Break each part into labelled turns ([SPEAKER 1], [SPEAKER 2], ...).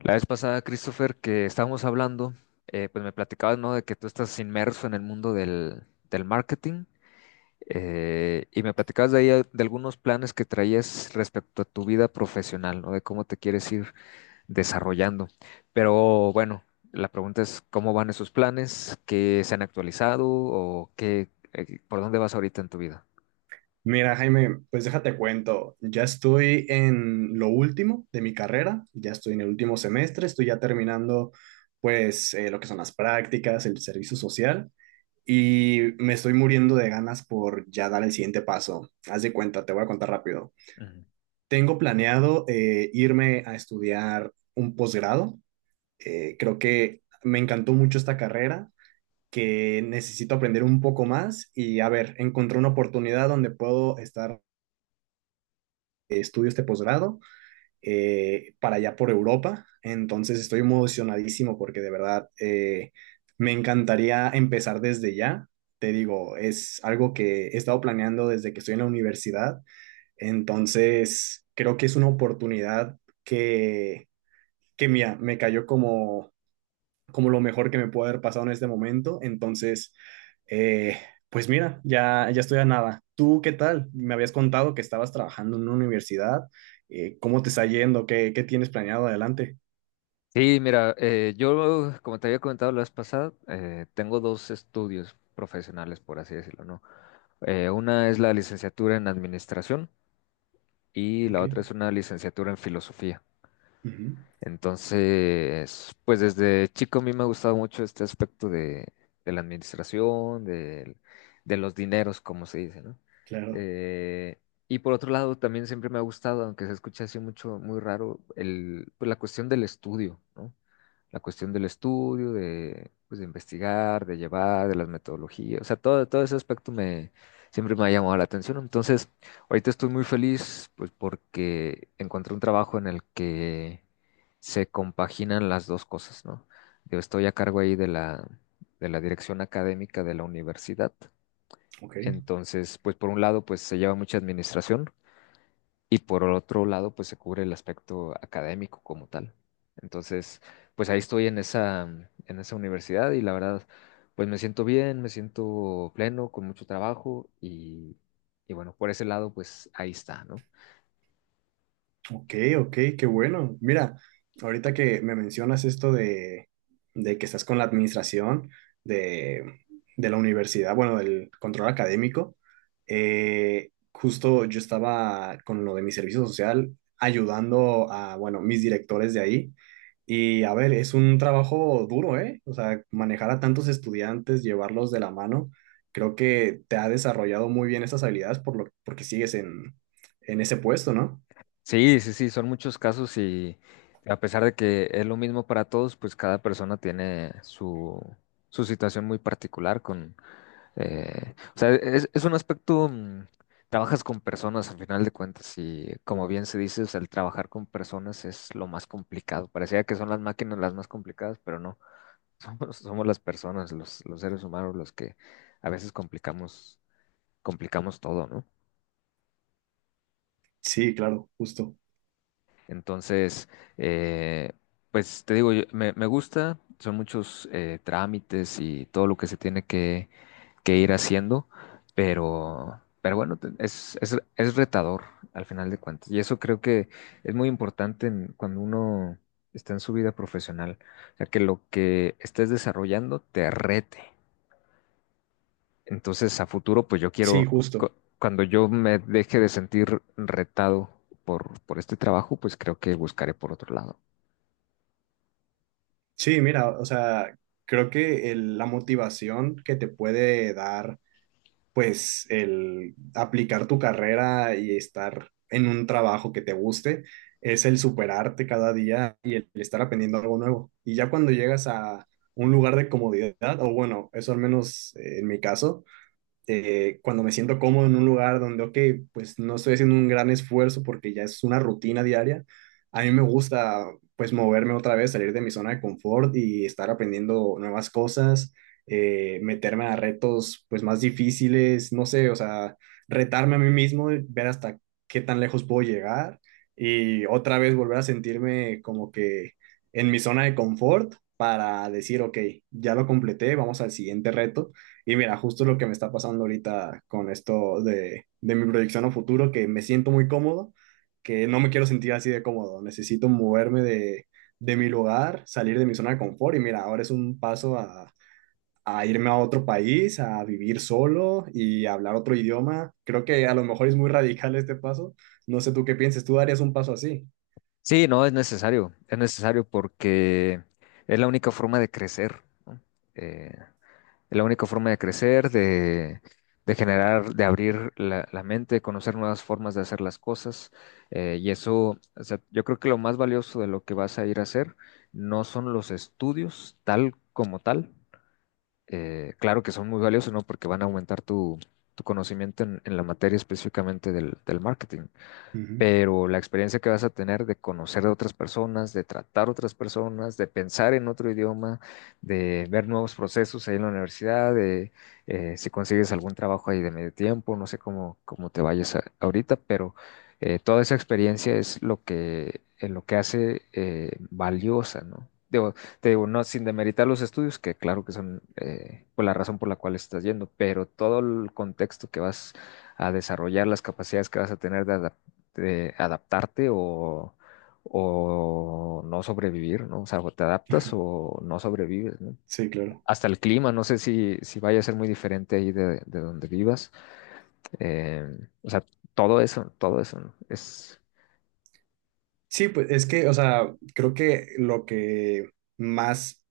[SPEAKER 1] La vez pasada, Christopher, que estábamos hablando, pues me platicabas, ¿no? De que tú estás inmerso en el mundo del marketing. Y me platicabas de ahí de algunos planes que traías respecto a tu vida profesional, ¿no? De cómo te quieres ir desarrollando. Pero bueno, la pregunta es, ¿cómo van esos planes? ¿Qué se han actualizado o qué, por dónde vas ahorita en tu vida?
[SPEAKER 2] Mira, Jaime, pues déjate cuento, ya estoy en lo último de mi carrera, ya estoy en el último semestre, estoy ya terminando pues lo que son las prácticas, el servicio social y me estoy muriendo de ganas por ya dar el siguiente paso. Haz de cuenta, te voy a contar rápido.
[SPEAKER 1] Ujú.
[SPEAKER 2] Tengo planeado irme a estudiar un posgrado. Creo que me encantó mucho esta carrera, que necesito aprender un poco más y a ver, encontré una oportunidad donde puedo estar estudios de posgrado para allá por Europa. Entonces estoy emocionadísimo porque de verdad, me encantaría empezar desde ya. Te digo, es algo que he estado planeando desde que estoy en la universidad. Entonces creo que es una oportunidad que, que mira, me cayó como, como lo mejor que me puede haber pasado en este momento. Entonces, eh, pues mira, ya, ya estoy a nada. ¿Tú qué tal? Me habías contado que estabas trabajando en una universidad. ¿Cómo te está yendo? ¿Qué, qué tienes planeado adelante?
[SPEAKER 1] Sí, mira, yo, como te había comentado la vez pasada, tengo dos estudios profesionales, por así decirlo, ¿no? Una es la licenciatura en administración y la
[SPEAKER 2] Ok.
[SPEAKER 1] otra es una licenciatura en filosofía.
[SPEAKER 2] Ujú.
[SPEAKER 1] Entonces, pues desde chico a mí me ha gustado mucho este aspecto de la administración, de, los dineros, como se dice, ¿no?
[SPEAKER 2] Claro.
[SPEAKER 1] Eh, y por otro lado, también siempre me ha gustado, aunque se escucha así mucho, muy raro, el, pues la cuestión del estudio, ¿no? La cuestión del estudio, de, pues, de investigar, de llevar, de las metodologías, o sea, todo ese aspecto me, siempre me ha llamado la atención. Entonces, ahorita estoy muy feliz, pues, porque encontré un trabajo en el que se compaginan las dos cosas, ¿no? Yo estoy a cargo ahí de de la dirección académica de la universidad.
[SPEAKER 2] Ok.
[SPEAKER 1] Entonces, pues por un lado, pues se lleva mucha administración, y por otro lado, pues se cubre el aspecto académico como tal. Entonces, pues ahí estoy en esa, en esa universidad y la verdad, pues me siento bien, me siento pleno, con mucho trabajo y bueno, por ese lado, pues ahí está, ¿no?
[SPEAKER 2] Ok, ok, qué bueno. Mira, ahorita que me mencionas esto de que estás con la administración de, de la universidad, bueno, del control académico, justo yo estaba con lo de mi servicio social ayudando a, bueno, mis directores de ahí. Y a ver, es un trabajo duro, ¿eh? O sea, manejar a tantos estudiantes, llevarlos de la mano, creo que te ha desarrollado muy bien esas habilidades por lo, porque sigues en ese puesto, ¿no?
[SPEAKER 1] Sí, sí, sí, son muchos casos y a pesar de que es lo mismo para todos, pues cada persona tiene su, su situación muy particular con, o sea, es un aspecto, trabajas con personas al final de cuentas y como bien se dice, o sea, el trabajar con personas es lo más complicado. Parecía que son las máquinas las más complicadas, pero no, somos las personas, los seres humanos los que a veces complicamos, complicamos todo, ¿no?
[SPEAKER 2] Sí, claro, justo.
[SPEAKER 1] Entonces, eh, pues te digo, me gusta, son muchos trámites y todo lo que se tiene que ir haciendo, pero bueno, es retador al final de cuentas. Y eso creo que es muy importante cuando uno está en su vida profesional, o sea, que lo que estés desarrollando te rete. Entonces, a futuro, pues yo
[SPEAKER 2] Sí,
[SPEAKER 1] quiero, cu-
[SPEAKER 2] justo.
[SPEAKER 1] cuando yo me deje de sentir retado por este trabajo, pues creo que buscaré por otro lado.
[SPEAKER 2] Sí, mira, o sea, creo que la motivación que te puede dar, pues, el aplicar tu carrera y estar en un trabajo que te guste, es el superarte cada día y el estar aprendiendo algo nuevo. Y ya cuando llegas a un lugar de comodidad, o bueno, eso al menos en mi caso, cuando me siento cómodo en un lugar donde, ok, pues no estoy haciendo un gran esfuerzo porque ya es una rutina diaria, a mí me gusta pues moverme otra vez, salir de mi zona de confort y estar aprendiendo nuevas cosas, meterme a retos pues más difíciles, no sé, o sea, retarme a mí mismo, ver hasta qué tan lejos puedo llegar y otra vez volver a sentirme como que en mi zona de confort para decir, ok, ya lo completé, vamos al siguiente reto y mira, justo lo que me está pasando ahorita con esto de mi proyección a futuro, que me siento muy cómodo, que no me quiero sentir así de cómodo, necesito moverme de mi lugar, salir de mi zona de confort y mira, ahora es un paso a irme a otro país, a vivir solo y a hablar otro idioma. Creo que a lo mejor es muy radical este paso. No sé tú qué piensas, tú darías un paso así.
[SPEAKER 1] Sí, no, es necesario porque es la única forma de crecer, ¿no? Eh, es la única forma de crecer, de generar, de abrir la, la mente, de conocer nuevas formas de hacer las cosas. Y eso, o sea, yo creo que lo más valioso de lo que vas a ir a hacer no son los estudios tal como tal. Claro que son muy valiosos, ¿no? Porque van a aumentar tu, tu conocimiento en la materia específicamente del, del marketing.
[SPEAKER 2] Ujú.
[SPEAKER 1] Pero la experiencia que vas a tener de conocer a otras personas, de tratar a otras personas, de pensar en otro idioma, de ver nuevos procesos ahí en la universidad, de si consigues algún trabajo ahí de medio tiempo, no sé cómo, ahorita, pero toda esa experiencia es lo que hace valiosa, ¿no? Digo, te digo, no, sin demeritar los estudios, que claro que son pues la razón por la cual estás yendo, pero todo el contexto que vas a desarrollar, las capacidades que vas a tener de adaptabilidad, adaptarte o no sobrevivir, ¿no? O sea, o te adaptas o no sobrevives, ¿no?
[SPEAKER 2] Sí, claro.
[SPEAKER 1] Hasta el clima, no sé si, si vaya a ser muy diferente ahí de donde vivas. Eh, o sea, todo eso, ¿no? Es,
[SPEAKER 2] Sí, pues es que, o sea, creo que lo que más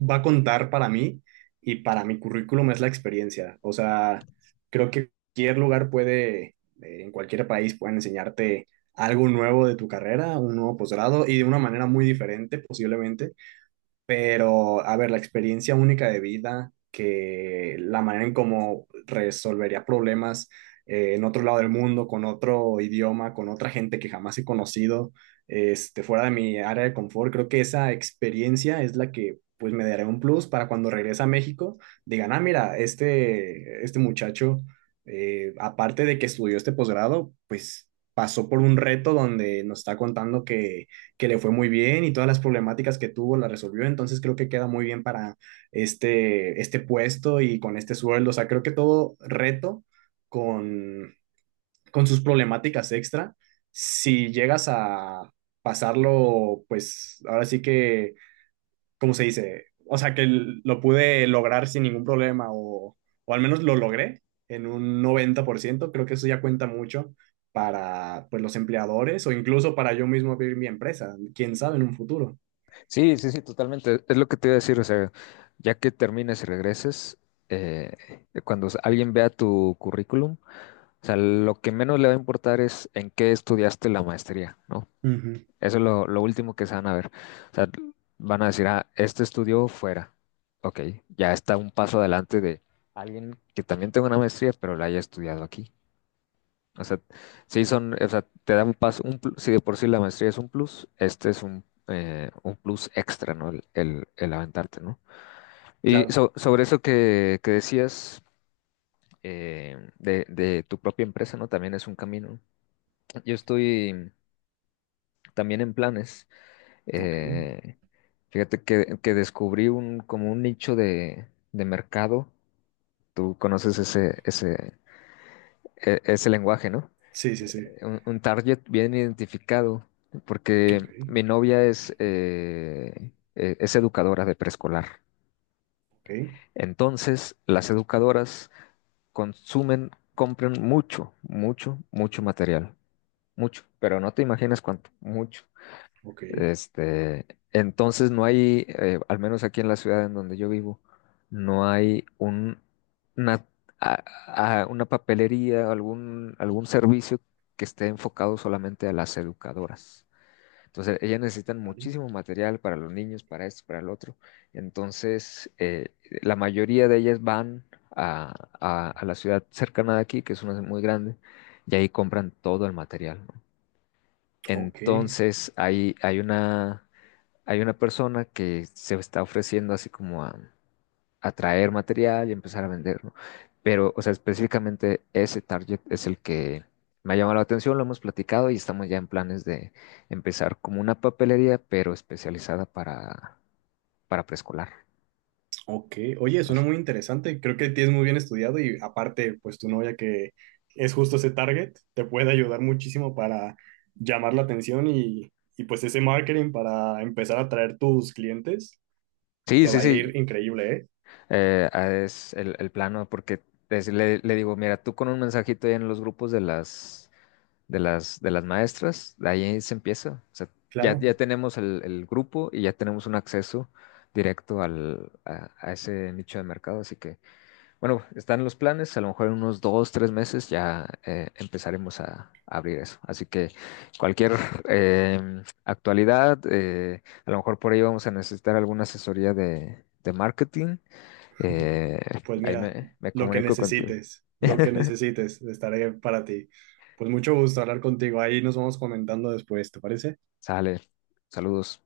[SPEAKER 2] va a contar para mí y para mi currículum es la experiencia. O sea, creo que cualquier lugar puede, en cualquier país pueden enseñarte algo nuevo de tu carrera, un nuevo posgrado y de una manera muy diferente posiblemente. Pero, a ver, la experiencia única de vida, que la manera en cómo resolvería problemas en otro lado del mundo, con otro idioma, con otra gente que jamás he conocido, este, fuera de mi área de confort, creo que esa experiencia es la que pues me dará un plus para cuando regrese a México, digan, ah, mira, este muchacho, aparte de que estudió este posgrado, pues pasó por un reto donde nos está contando que le fue muy bien y todas las problemáticas que tuvo las resolvió, entonces creo que queda muy bien para este, este puesto y con este sueldo, o sea, creo que todo reto con, con sus problemáticas extra, si llegas a pasarlo, pues ahora sí que ¿cómo se dice? O sea, que lo pude lograr sin ningún problema o al menos lo logré en un 90%. Creo que eso ya cuenta mucho para pues, los empleadores o incluso para yo mismo abrir mi empresa. ¿Quién sabe en un futuro?
[SPEAKER 1] sí, sí, sí, totalmente. Es lo que te iba a decir, o sea, ya que termines y regreses, cuando alguien vea tu currículum, o sea, lo que menos le va a importar es en qué estudiaste la maestría, ¿no?
[SPEAKER 2] Ujú.
[SPEAKER 1] Eso es lo último que se van a ver. O sea, van a decir, ah, este estudió fuera. Ok, ya está un paso adelante de alguien que también tenga una maestría, pero la haya estudiado aquí. O sea, sí son, o sea, te da un paso, un plus, si de por sí la maestría es un plus, este es un plus extra, ¿no? El aventarte, ¿no? Y
[SPEAKER 2] Claro.
[SPEAKER 1] sobre eso que decías de tu propia empresa, ¿no? También es un camino. Yo estoy también en planes.
[SPEAKER 2] Ok.
[SPEAKER 1] Eh, fíjate que descubrí un, como un nicho de mercado. Tú conoces ese, ese, ese lenguaje, ¿no?
[SPEAKER 2] Sí, sí, sí.
[SPEAKER 1] Un target bien identificado, porque
[SPEAKER 2] Ok.
[SPEAKER 1] mi novia es educadora de preescolar.
[SPEAKER 2] Ok.
[SPEAKER 1] Entonces, las educadoras consumen, compran mucho, mucho, mucho material. Mucho, pero no te imaginas cuánto, mucho.
[SPEAKER 2] Ok.
[SPEAKER 1] Este, entonces no hay, al menos aquí en la ciudad en donde yo vivo, no hay un, una, a- una papelería, algún, algún servicio que esté enfocado solamente a las educadoras. Entonces, ellas necesitan
[SPEAKER 2] Vale.
[SPEAKER 1] muchísimo material para los niños, para esto, para el otro. Entonces, la mayoría de ellas van a, a la ciudad cercana de aquí, que es una muy grande, y ahí compran todo el material, ¿no?
[SPEAKER 2] Ok.
[SPEAKER 1] Entonces, hay una persona que se está ofreciendo así como a traer material y empezar a venderlo. Pero, o sea, específicamente ese target es el que me ha llamado la atención, lo hemos platicado y estamos ya en planes de empezar como una papelería, pero especializada para preescolar.
[SPEAKER 2] Ok, oye, suena
[SPEAKER 1] Entonces,
[SPEAKER 2] muy interesante. Creo que tienes muy bien estudiado y aparte, pues tu novia que es justo ese target, te puede ayudar muchísimo para llamar la atención y pues ese marketing para empezar a atraer tus clientes,
[SPEAKER 1] sí,
[SPEAKER 2] te
[SPEAKER 1] sí,
[SPEAKER 2] va a
[SPEAKER 1] sí,
[SPEAKER 2] ir increíble, ¿eh?
[SPEAKER 1] ah, es el plano porque le, le digo, mira, tú con un mensajito ahí en los grupos de las de las maestras, de ahí se empieza. O sea, ya,
[SPEAKER 2] Claro.
[SPEAKER 1] ya tenemos el grupo y ya tenemos un acceso directo al, a ese nicho de mercado. Así que, bueno, están los planes. A lo mejor en unos dos, tres meses ya empezaremos a abrir eso. Así que cualquier actualidad, a lo mejor por ahí vamos a necesitar alguna asesoría de marketing. Eh,
[SPEAKER 2] Pues
[SPEAKER 1] ahí
[SPEAKER 2] mira,
[SPEAKER 1] me, me comunico contigo.
[SPEAKER 2] lo que necesites, estaré para ti. Pues mucho gusto hablar contigo. Ahí nos vamos comentando después, ¿te parece?
[SPEAKER 1] Sale. Saludos.